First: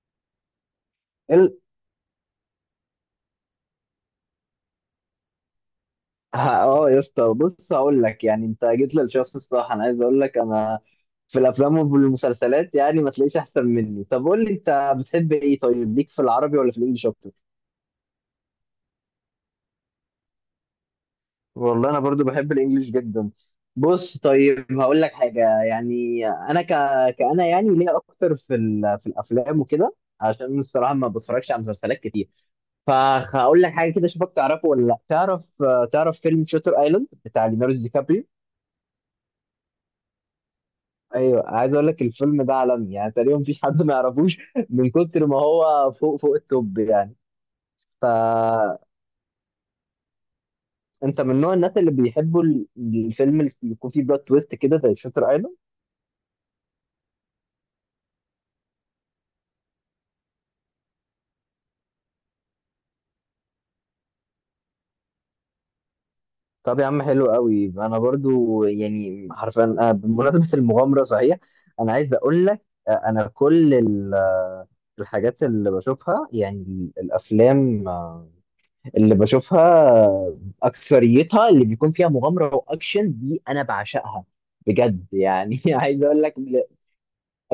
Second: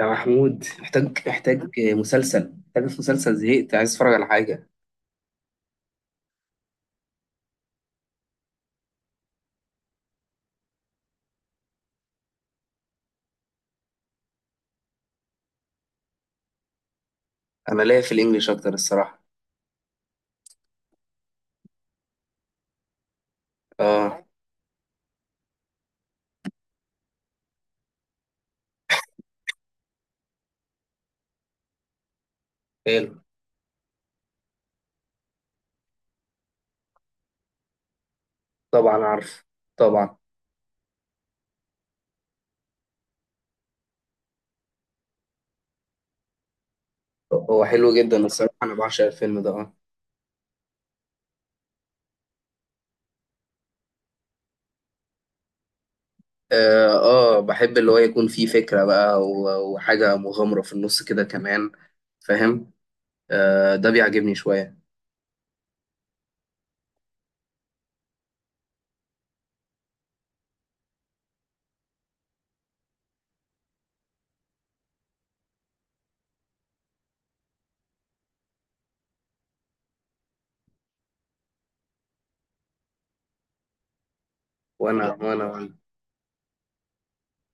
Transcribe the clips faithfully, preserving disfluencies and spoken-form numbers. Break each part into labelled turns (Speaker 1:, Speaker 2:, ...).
Speaker 1: يا محمود، محتاج
Speaker 2: ال...
Speaker 1: محتاج مسلسل. محتاج في مسلسل، زهقت، عايز اتفرج على حاجة.
Speaker 2: ها- اه يا اسطى، بص هقول لك. يعني انت جيت للشخص الصح. انا عايز اقول لك انا في الافلام والمسلسلات يعني ما تلاقيش احسن مني. طب قول لي انت بتحب ايه؟ طيب ليك في العربي ولا في الانجليش اكتر؟
Speaker 1: أنا ليا في الإنجليش أكتر الصراحة.
Speaker 2: والله انا برضو بحب الانجليش جدا. بص
Speaker 1: آه.
Speaker 2: طيب هقول لك حاجه. يعني انا ك... كأنا يعني ليه اكتر في ال... في الافلام وكده، عشان الصراحه ما بتفرجش على مسلسلات كتير.
Speaker 1: حلو.
Speaker 2: فهقول لك حاجه كده اشوفك تعرفه ولا لا تعرف. تعرف فيلم شاتر ايلاند بتاع ليوناردو دي كابريو؟
Speaker 1: طبعا عارف، طبعا.
Speaker 2: ايوه، عايز اقول لك الفيلم ده عالمي، يعني تقريبا مفيش حد ما يعرفوش من كتر ما هو فوق فوق التوب يعني.
Speaker 1: هو حلو جدا الصراحة، أنا
Speaker 2: فانت
Speaker 1: بعشق الفيلم ده. آه
Speaker 2: من نوع الناس اللي بيحبوا ال- الفيلم اللي يكون فيه بلوت تويست كده زي شاتر ايلاند؟
Speaker 1: آه آه، بحب اللي هو يكون فيه فكرة بقى و- وحاجة مغامرة في النص كده كمان. فاهم. آه، ده بيعجبني شوية.
Speaker 2: طب يا عم حلو قوي، انا برضو يعني حرفيا أنا بمناسبه المغامره صحيح. انا عايز اقول لك، آه، انا كل ال- الحاجات اللي بشوفها، يعني ال- الافلام آه، اللي بشوفها اكثريتها اللي بيكون فيها مغامره واكشن دي انا بعشقها بجد
Speaker 1: وأنا وأنا
Speaker 2: يعني.
Speaker 1: وأنا.
Speaker 2: عايز اقول لك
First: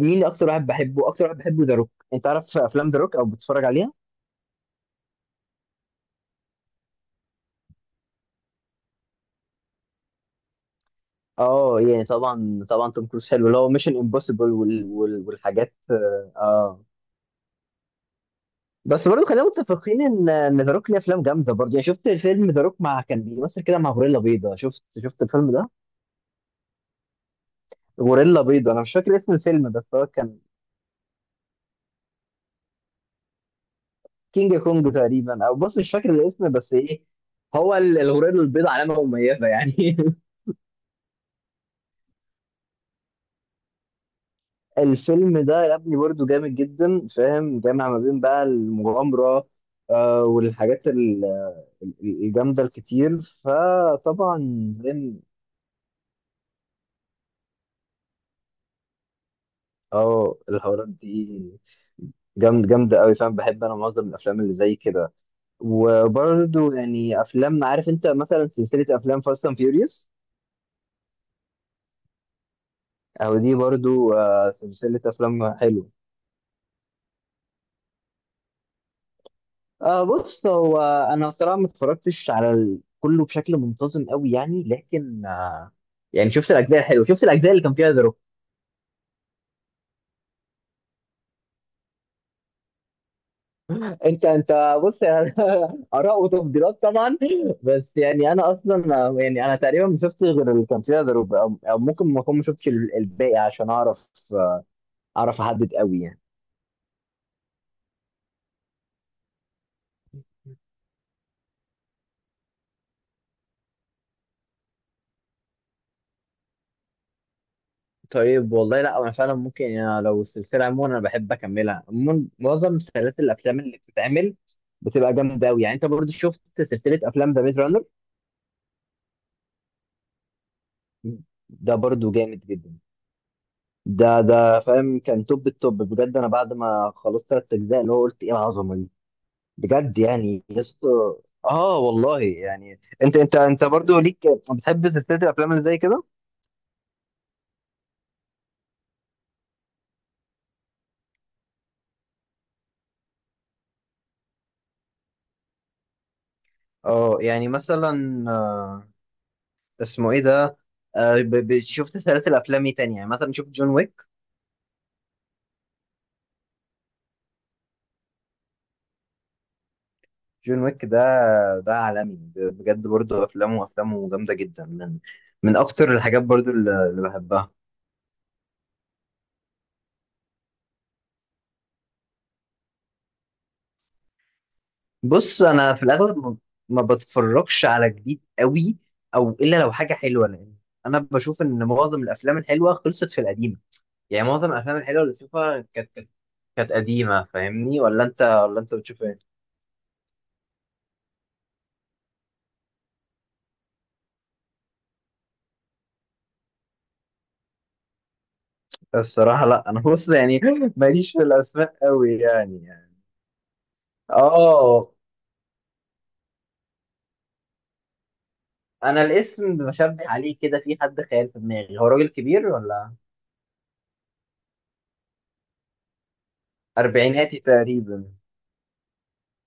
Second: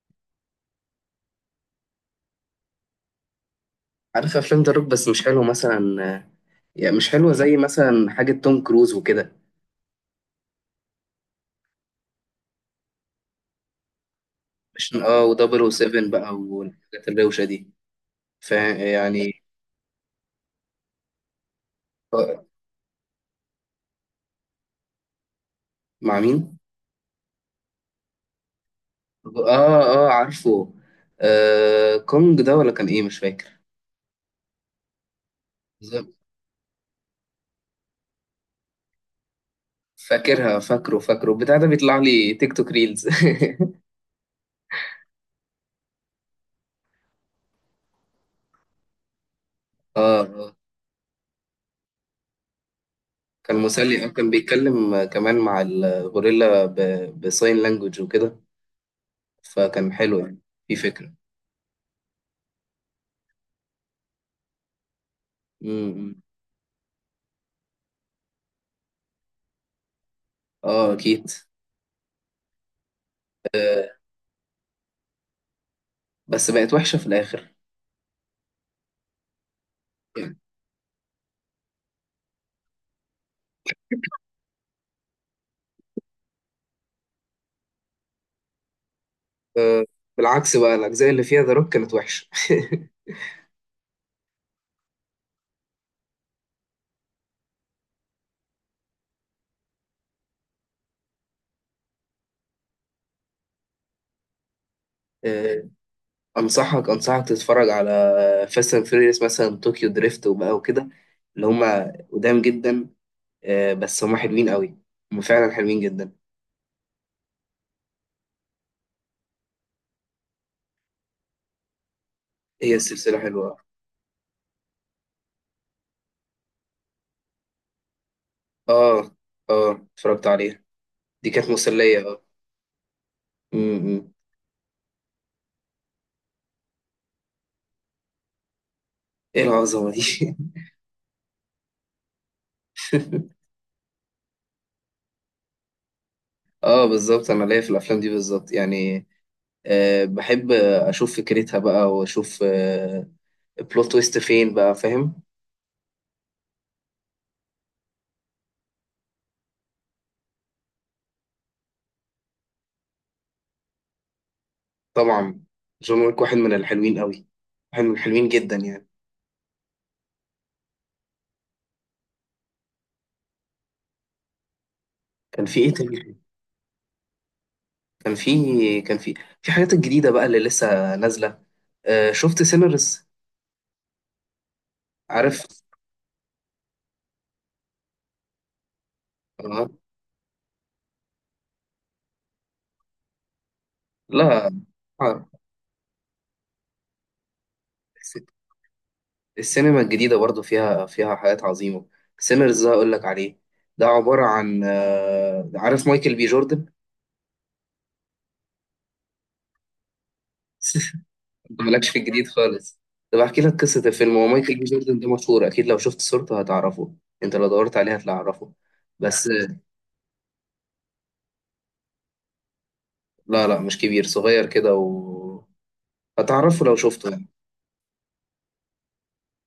Speaker 2: مين اكتر واحد بحبه، اكتر واحد بحبه ذا روك. انت عارف افلام ذا روك او بتتفرج عليها؟
Speaker 1: عارف أفلام ذا روك بس مش حلو مثلا. آه، يعني مش حلوة زي مثلا حاجة توم كروز وكده.
Speaker 2: اه يعني طبعا، طبعا توم كروز حلو، اللي هو ميشن امبوسيبل وال...
Speaker 1: مش
Speaker 2: وال...
Speaker 1: اه
Speaker 2: والحاجات.
Speaker 1: و007 بقى
Speaker 2: اه
Speaker 1: والحاجات الروشة دي.
Speaker 2: بس برضه
Speaker 1: فيعني.
Speaker 2: خلينا متفقين ان ان ذا روك ليه افلام جامده برضه. يعني شفت فيلم ذا روك مع، كان بيمثل كده مع غوريلا بيضاء؟ شفت شفت الفيلم ده؟
Speaker 1: مع مين؟
Speaker 2: غوريلا بيضاء، انا مش فاكر اسم الفيلم
Speaker 1: اه
Speaker 2: بس هو
Speaker 1: اه،
Speaker 2: كان
Speaker 1: عارفه. آه، كونج ده ولا كان ايه مش فاكر.
Speaker 2: كينج كونج تقريبا. او بص مش
Speaker 1: بالظبط.
Speaker 2: فاكر الاسم بس ايه، هو ال- الغوريلا البيضاء علامه مميزه يعني.
Speaker 1: فاكرها، فاكره فاكره بتاع ده بيطلع لي تيك توك ريلز.
Speaker 2: الفيلم ده يا ابني برضه جامد جدا، فاهم، جامع ما بين بقى المغامره
Speaker 1: اه
Speaker 2: آه
Speaker 1: آه.
Speaker 2: والحاجات ال- ال- الجامده الكتير.
Speaker 1: كان مسلي، آه، كان
Speaker 2: فطبعا زي
Speaker 1: بيتكلم
Speaker 2: ما-
Speaker 1: كمان مع الغوريلا ب- بساين لانجوج وكده. فكان حلو
Speaker 2: اه
Speaker 1: يعني. في
Speaker 2: الحوارات
Speaker 1: فكرة.
Speaker 2: دي جامد جامده قوي، فاهم، بحب انا معظم الافلام اللي زي كده.
Speaker 1: امم.
Speaker 2: وبرضه يعني افلام، عارف انت مثلا سلسله افلام فاست اند فيوريوس؟
Speaker 1: اه اكيد.
Speaker 2: او دي برضه آه، سلسله افلام حلوه.
Speaker 1: بس بقت وحشة في الاخر.
Speaker 2: آه بص، هو انا صراحه ما اتفرجتش على ال- كله بشكل منتظم قوي، يعني لكن آه يعني شفت الاجزاء الحلوه، شفت الاجزاء اللي كان فيها ذا روك.
Speaker 1: آه. بالعكس بقى، الاجزاء اللي فيها ذا روك كانت وحشة.
Speaker 2: انت انت بص يعني، اراء وتفضيلات طبعا. بس يعني انا اصلا آه، يعني انا تقريبا ما شفتش غير اللي كان فيها ذا روك، او أو ممكن ما اكون ما شفتش ال- الباقي، عشان اعرف آه، اعرف احدد قوي يعني.
Speaker 1: انصحك انصحك تتفرج على فاست اند فيوريوس، مثلا طوكيو دريفت وبقى وكده، اللي هما قدام جدا. آه، بس هما حلوين قوي. هما فعلا حلوين جدا.
Speaker 2: طيب والله لا، انا فعلا ممكن يعني لو السلسله عموما انا بحب اكملها. عموما
Speaker 1: هي
Speaker 2: معظم
Speaker 1: السلسله
Speaker 2: سلاسل
Speaker 1: حلوه.
Speaker 2: الافلام اللي بتتعمل بتبقى جامده قوي يعني. انت برضو شفت سلسله افلام ذا ميز رانر؟
Speaker 1: اه اه، اتفرجت عليها. دي كانت
Speaker 2: ده
Speaker 1: مسليه.
Speaker 2: برضو
Speaker 1: اه.
Speaker 2: جامد جدا.
Speaker 1: م- م.
Speaker 2: ده ده فاهم كان توب التوب بجد. انا بعد ما خلصت ثلاث اجزاء اللي هو قلت ايه العظمه دي.
Speaker 1: ايه العظمه
Speaker 2: بجد
Speaker 1: دي.
Speaker 2: يعني يسطا، اه والله يعني انت انت انت برضو ليك بتحب سلسله الافلام اللي زي كده.
Speaker 1: اه بالظبط، انا ليا في الافلام دي بالظبط يعني. أه، بحب اشوف فكرتها بقى واشوف، أه بلوت تويست فين بقى. فاهم.
Speaker 2: اه يعني مثلا آه اسمه ايه ده؟ آه ب- ب- شفت سلاسل افلام ايه تانية يعني؟ مثلا شفت جون ويك،
Speaker 1: طبعا. جون ويك واحد من الحلوين قوي. واحد من الحلوين جدا يعني.
Speaker 2: جون ويك ده ده عالمي، ب- بجد برضو افلامه افلامه جامده جدا، من
Speaker 1: كان
Speaker 2: من
Speaker 1: في ايه
Speaker 2: اكتر
Speaker 1: تاني؟
Speaker 2: الحاجات برضو اللي اللي بحبها.
Speaker 1: كان في كان في في حاجات الجديدة بقى اللي لسه نازلة. آه، شفت سينرز؟
Speaker 2: بص
Speaker 1: عارف.
Speaker 2: انا في الاغلب ما ما بتفرجش على جديد قوي، او الا
Speaker 1: آه.
Speaker 2: لو حاجه حلوه، لان انا بشوف ان معظم الافلام الحلوه خلصت في القديمه. يعني
Speaker 1: لا.
Speaker 2: معظم الافلام الحلوه اللي
Speaker 1: آه.
Speaker 2: بشوفها كانت كانت كانت قديمه، فاهمني ولا انت ولا انت بتشوف ايه؟
Speaker 1: السينما الجديدة برضو فيها فيها حاجات عظيمة. سينرز ده أقول لك عليه. ده عبارة عن، آه عارف مايكل بي جوردن.
Speaker 2: الصراحه لا، انا بص يعني، ماليش في
Speaker 1: انت
Speaker 2: الاسماء
Speaker 1: مالكش في
Speaker 2: قوي
Speaker 1: الجديد خالص.
Speaker 2: يعني.
Speaker 1: طب احكي لك قصة الفيلم. هو مايكل بي
Speaker 2: اه،
Speaker 1: جوردن ده مشهور، أكيد لو شفت صورته هتعرفه. انت لو دورت عليه هتعرفه.
Speaker 2: انا
Speaker 1: بس
Speaker 2: الاسم بشبه عليه كده، في حد خيال في دماغي. هو راجل كبير ولا
Speaker 1: لا لا، مش كبير، صغير كده و... هتعرفه لو شفته يعني.
Speaker 2: اربعيناتي تقريبا؟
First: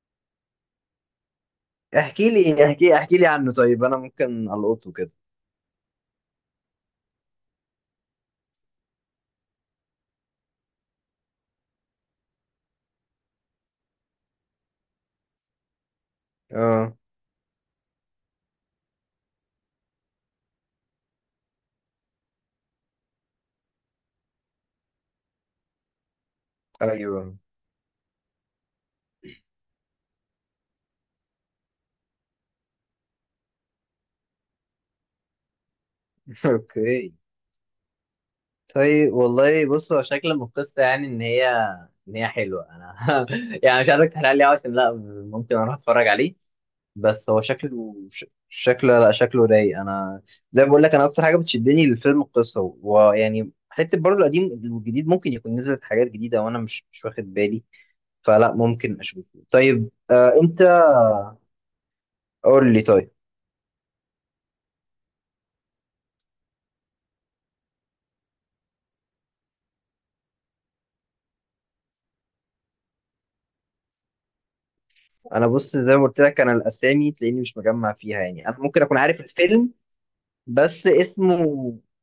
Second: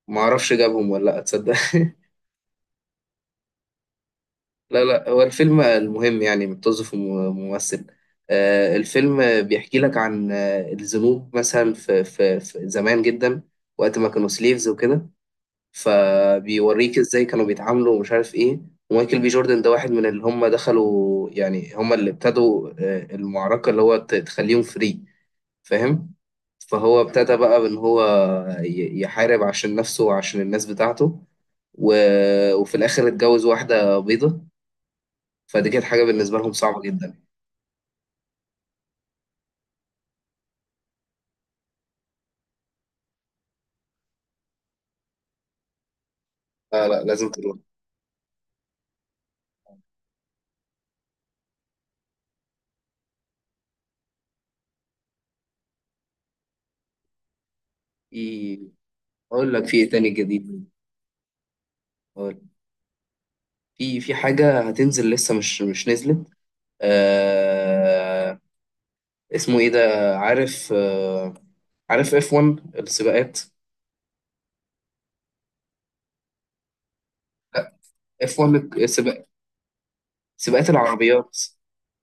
Speaker 1: ما اعرفش جابهم ولا لا، تصدق.
Speaker 2: احكي لي احكي احكي لي عنه، طيب انا ممكن
Speaker 1: لا
Speaker 2: القطه
Speaker 1: لا،
Speaker 2: كده.
Speaker 1: هو الفيلم المهم يعني متوظف ممثل. آه، الفيلم بيحكي لك عن، آه، الذنوب مثلا في, في, في زمان جدا، وقت ما كانوا سليفز وكده.
Speaker 2: اه،
Speaker 1: فبيوريك ازاي كانوا بيتعاملوا ومش عارف ايه. ومايكل بي جوردن ده واحد من اللي هم دخلوا، يعني هم اللي ابتدوا، آه، المعركة اللي هو ت- تخليهم فري. فاهم. فهو
Speaker 2: ايوه.
Speaker 1: ابتدى بقى ان هو ي- يحارب عشان نفسه وعشان الناس بتاعته و... وفي الاخر اتجوز واحده بيضه، فدي كانت حاجه بالنسبه لهم صعبه
Speaker 2: اوكي،
Speaker 1: جدا.
Speaker 2: طيب والله بص هو شكل من القصه يعني ان هي ان هي حلوه. انا يعني مش عايزك تحرق لي أوي، عشان لا ممكن اروح اتفرج عليه.
Speaker 1: لا لا، لازم
Speaker 2: بس هو
Speaker 1: تروح.
Speaker 2: شكله ش- شكله لا شكله رايق انا. زي ما بقول لك، انا اكتر حاجه بتشدني للفيلم القصه، ويعني حته برضه القديم. والجديد ممكن يكون نزلت حاجات جديده وانا مش مش واخد بالي، فلا
Speaker 1: في،
Speaker 2: ممكن اشوفه.
Speaker 1: اقول لك في ايه
Speaker 2: طيب
Speaker 1: تاني
Speaker 2: آه انت
Speaker 1: جديد. أقول.
Speaker 2: قول لي طيب.
Speaker 1: في في حاجه هتنزل لسه، مش مش نزلت. آه. اسمه ايه ده. عارف. آه. عارف اف وان السباقات.
Speaker 2: انا بص زي ما قلت لك، انا الاسامي تلاقيني مش
Speaker 1: لا.
Speaker 2: مجمع فيها،
Speaker 1: اف
Speaker 2: يعني
Speaker 1: وان
Speaker 2: انا ممكن اكون عارف
Speaker 1: السباق،
Speaker 2: الفيلم
Speaker 1: سباقات
Speaker 2: بس
Speaker 1: العربيات.
Speaker 2: اسمه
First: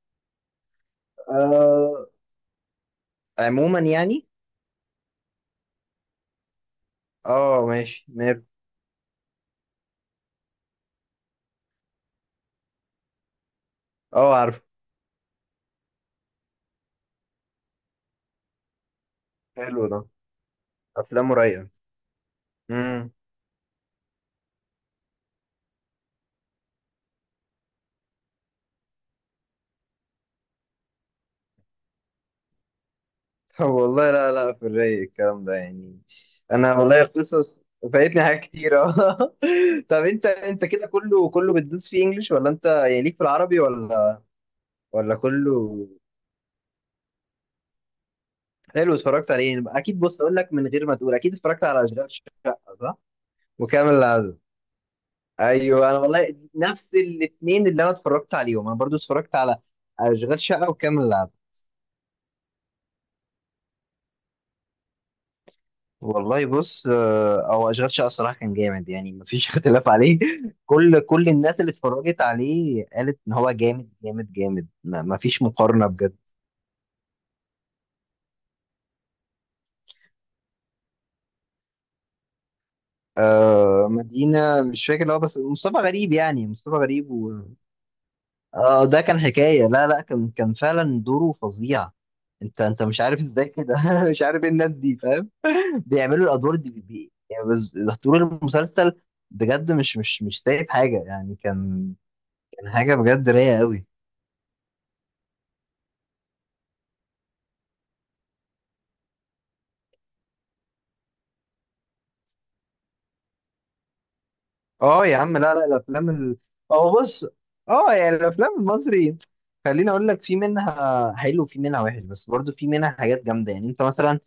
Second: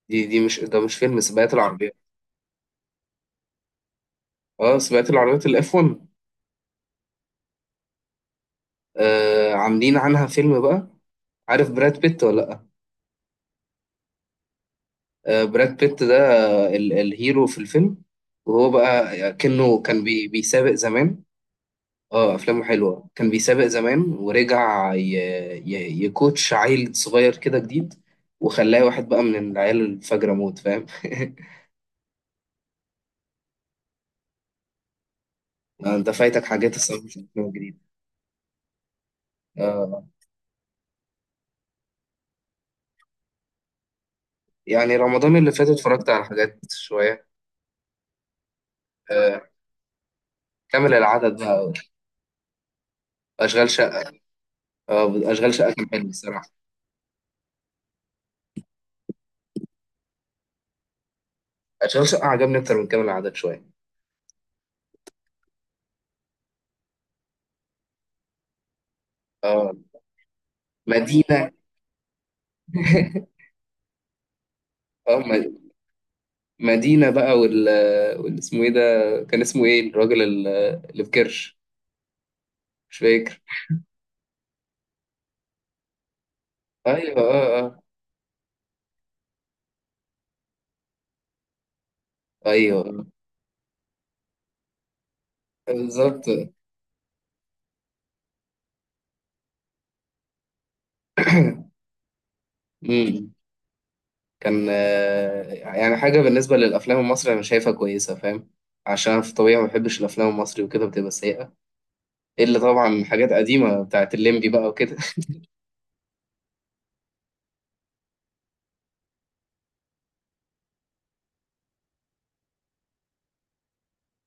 Speaker 1: دي دي مش، ده مش فيلم سباقات العربيات.
Speaker 2: آه عموما يعني.
Speaker 1: اه، سباقات العربيات الاف وان.
Speaker 2: اه ماشي ماله.
Speaker 1: آه، عاملين عنها فيلم بقى. عارف براد بيت ولا لا؟
Speaker 2: اه عارفه.
Speaker 1: آه، براد بيت ده، آه، ال- الهيرو في الفيلم. وهو بقى كأنه
Speaker 2: حلو ده،
Speaker 1: كان بي بيسابق زمان.
Speaker 2: افلامه رايقه.
Speaker 1: اه، افلامه حلوه. كان بيسابق زمان ورجع ي... ي... يكوتش عيل صغير كده جديد، وخلاه واحد بقى من العيال الفجرة موت. فاهم.
Speaker 2: والله لا لا، في الرايق الكلام ده
Speaker 1: آه،
Speaker 2: يعني.
Speaker 1: انت فايتك حاجات
Speaker 2: انا والله
Speaker 1: الصراحه في الافلام
Speaker 2: قصص،
Speaker 1: الجديده.
Speaker 2: فايتني حاجات كتيرة. طب
Speaker 1: آه،
Speaker 2: انت انت كده كله كله بتدوس فيه انجلش ولا انت يعني ليك في العربي ولا
Speaker 1: يعني
Speaker 2: ولا
Speaker 1: رمضان اللي فات
Speaker 2: كله؟
Speaker 1: اتفرجت على حاجات شويه.
Speaker 2: حلو، اتفرجت
Speaker 1: آه،
Speaker 2: عليه يعني. اكيد بص اقول لك، من غير
Speaker 1: كامل
Speaker 2: ما تقول اكيد
Speaker 1: العدد
Speaker 2: اتفرجت
Speaker 1: بقى.
Speaker 2: على اشغال شقة، صح؟
Speaker 1: اشغال
Speaker 2: وكامل
Speaker 1: شقه.
Speaker 2: العدد.
Speaker 1: آه، اشغال شقه كان
Speaker 2: ايوه، انا
Speaker 1: حلو
Speaker 2: والله
Speaker 1: الصراحه.
Speaker 2: نفس الاثنين اللي انا اتفرجت عليهم. انا برضو اتفرجت على اشغال شقة وكامل العدد.
Speaker 1: اشغال شقه عجبني اكتر من كامل العدد شويه.
Speaker 2: والله بص، آه، هو اشغال شقه الصراحه كان جامد يعني، مفيش
Speaker 1: اه،
Speaker 2: اختلاف عليه. كل كل
Speaker 1: مدينه.
Speaker 2: الناس اللي اتفرجت عليه قالت ان هو جامد جامد جامد. ما-
Speaker 1: اه
Speaker 2: مفيش
Speaker 1: م-
Speaker 2: مقارنه بجد.
Speaker 1: مدينة بقى وال وال- اسمه ايه ده؟ كان اسمه ايه الراجل ال- اللي في كرش، مش فاكر.
Speaker 2: آه مدينه، مش فاكر اللي هو بس مصطفى غريب، يعني مصطفى غريب
Speaker 1: ايوه،
Speaker 2: و...
Speaker 1: اه اه.
Speaker 2: آه ده كان حكايه، لا لا، كان كان فعلا دوره فظيع. انت انت مش
Speaker 1: ايوه
Speaker 2: عارف ازاي كده مش عارف ايه الناس دي، فاهم، بيعملوا
Speaker 1: بالظبط.
Speaker 2: الادوار دي بي... يعني بس طول المسلسل بجد مش مش مش سايب حاجه يعني. كان كان حاجه بجد
Speaker 1: امم.
Speaker 2: رايقه قوي.
Speaker 1: كان، آه، يعني حاجة بالنسبة للأفلام المصري أنا شايفها كويسة. فاهم. عشان أنا في طبيعي ما بحبش الأفلام المصري وكده، بتبقى سيئة. إلا طبعا حاجات قديمة بتاعت الليمبي بقى وكده.
Speaker 2: اه يا عم، لا لا، الافلام ال... اه بص، اه يعني الافلام المصري خليني اقول لك، في منها حلو وفي منها وحش، بس برضو في منها حاجات جامده يعني. انت مثلا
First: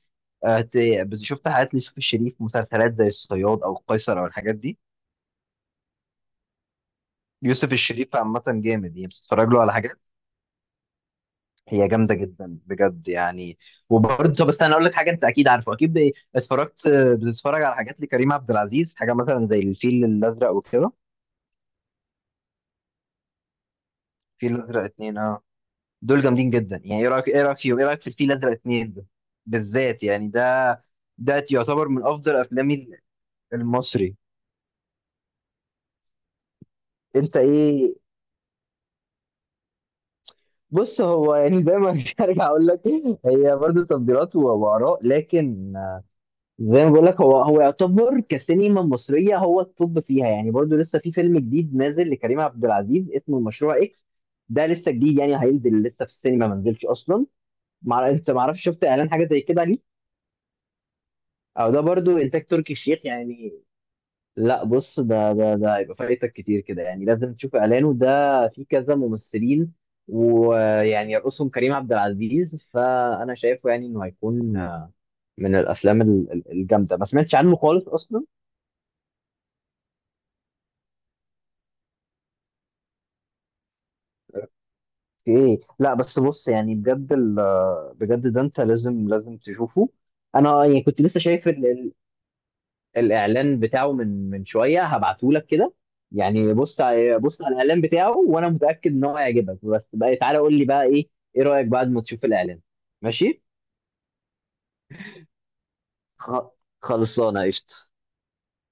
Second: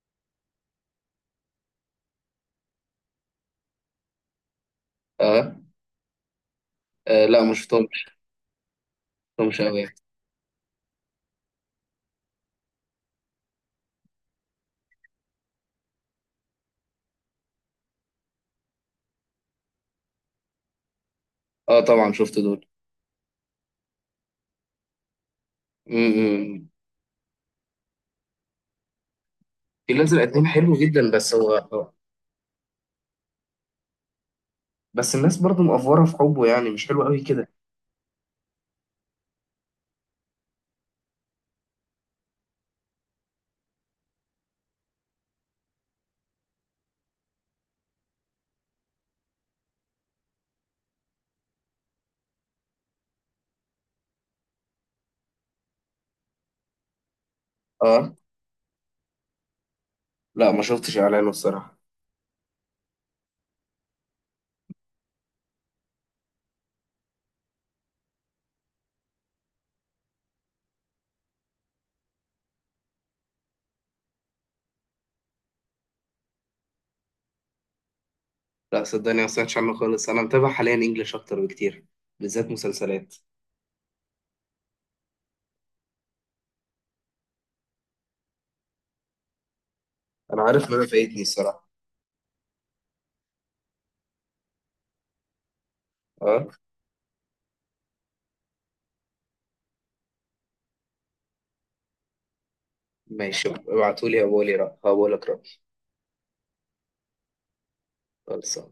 Speaker 2: آه، ت- بت- شفت حاجات ليوسف الشريف؟ مسلسلات زي الصياد او القيصر او الحاجات دي.
Speaker 1: اه آه، لا ما
Speaker 2: يوسف
Speaker 1: شفتهمش.
Speaker 2: الشريف عامه جامد، يعني بتتفرج
Speaker 1: ما شفتهمش
Speaker 2: له على
Speaker 1: أوي
Speaker 2: حاجات
Speaker 1: يعني.
Speaker 2: هي جامده جدا بجد يعني. وبرضه، بس انا اقول لك حاجه، انت اكيد عارفه، اكيد ب- اتفرجت بتتفرج على حاجات لكريم عبد العزيز، حاجه مثلا زي الفيل الازرق وكده.
Speaker 1: اه طبعا، شفت دول.
Speaker 2: الفيل الازرق اتنين اه دول جامدين
Speaker 1: امم.
Speaker 2: جدا يعني. ايه رايك ايه رايك فيهم ايه رايك في الفيل الازرق اتنين ده
Speaker 1: الفيل
Speaker 2: بالذات
Speaker 1: الأزرق
Speaker 2: يعني؟
Speaker 1: اتنين
Speaker 2: ده
Speaker 1: حلو جدا، بس
Speaker 2: ده
Speaker 1: هو
Speaker 2: يعتبر
Speaker 1: اه.
Speaker 2: من افضل افلامي المصري.
Speaker 1: بس الناس برضو مقفورة في حبه، يعني مش حلو قوي
Speaker 2: انت
Speaker 1: كده.
Speaker 2: ايه؟ بص، هو يعني زي ما ارجع اقول لك، هي برضه تفضيلات و- واراء، لكن زي ما بقول لك هو هو يعتبر كسينما مصريه هو التوب فيها يعني. برضه لسه في فيلم جديد نازل لكريم عبد العزيز اسمه مشروع اكس، ده لسه جديد يعني، هينزل لسه في السينما ما نزلش اصلا. مع...
Speaker 1: اه
Speaker 2: انت ما اعرفش، شفت اعلان حاجه زي كده ليه؟
Speaker 1: لا، ما شفتش اعلانه
Speaker 2: او
Speaker 1: الصراحة.
Speaker 2: ده برضو انتاج تركي الشيخ يعني. لا بص، ده ده ده هيبقى فايتك كتير كده يعني، لازم تشوف اعلانه ده. في كذا ممثلين، ويعني يرقصهم كريم عبد العزيز. فانا شايفه يعني انه هيكون من الافلام ال- ال- الجامده. ما سمعتش عنه خالص اصلا؟
Speaker 1: لا صدقني، ما سمعتش عنه خالص. انا متابع حاليا انجلش اكتر بكتير، بالذات مسلسلات.
Speaker 2: في ايه؟ لا بس بص يعني بجد ال- بجد ده انت لازم لازم تشوفه.
Speaker 1: انا
Speaker 2: انا
Speaker 1: عارف ان
Speaker 2: يعني
Speaker 1: انا
Speaker 2: كنت لسه
Speaker 1: فايتني
Speaker 2: شايف
Speaker 1: الصراحة.
Speaker 2: الاعلان بتاعه من من شويه، هبعته لك كده.
Speaker 1: اه
Speaker 2: يعني بص ع- بص على الاعلان بتاعه، وانا متاكد ان هو هيعجبك. بس بقى تعالى قول لي بقى ايه ايه رايك بعد ما تشوف الاعلان. ماشي؟
Speaker 1: ماشي، ابعتولي هقولي رأ هقولك رأي.
Speaker 2: خ- خلصانه قشطه.
Speaker 1: خلاص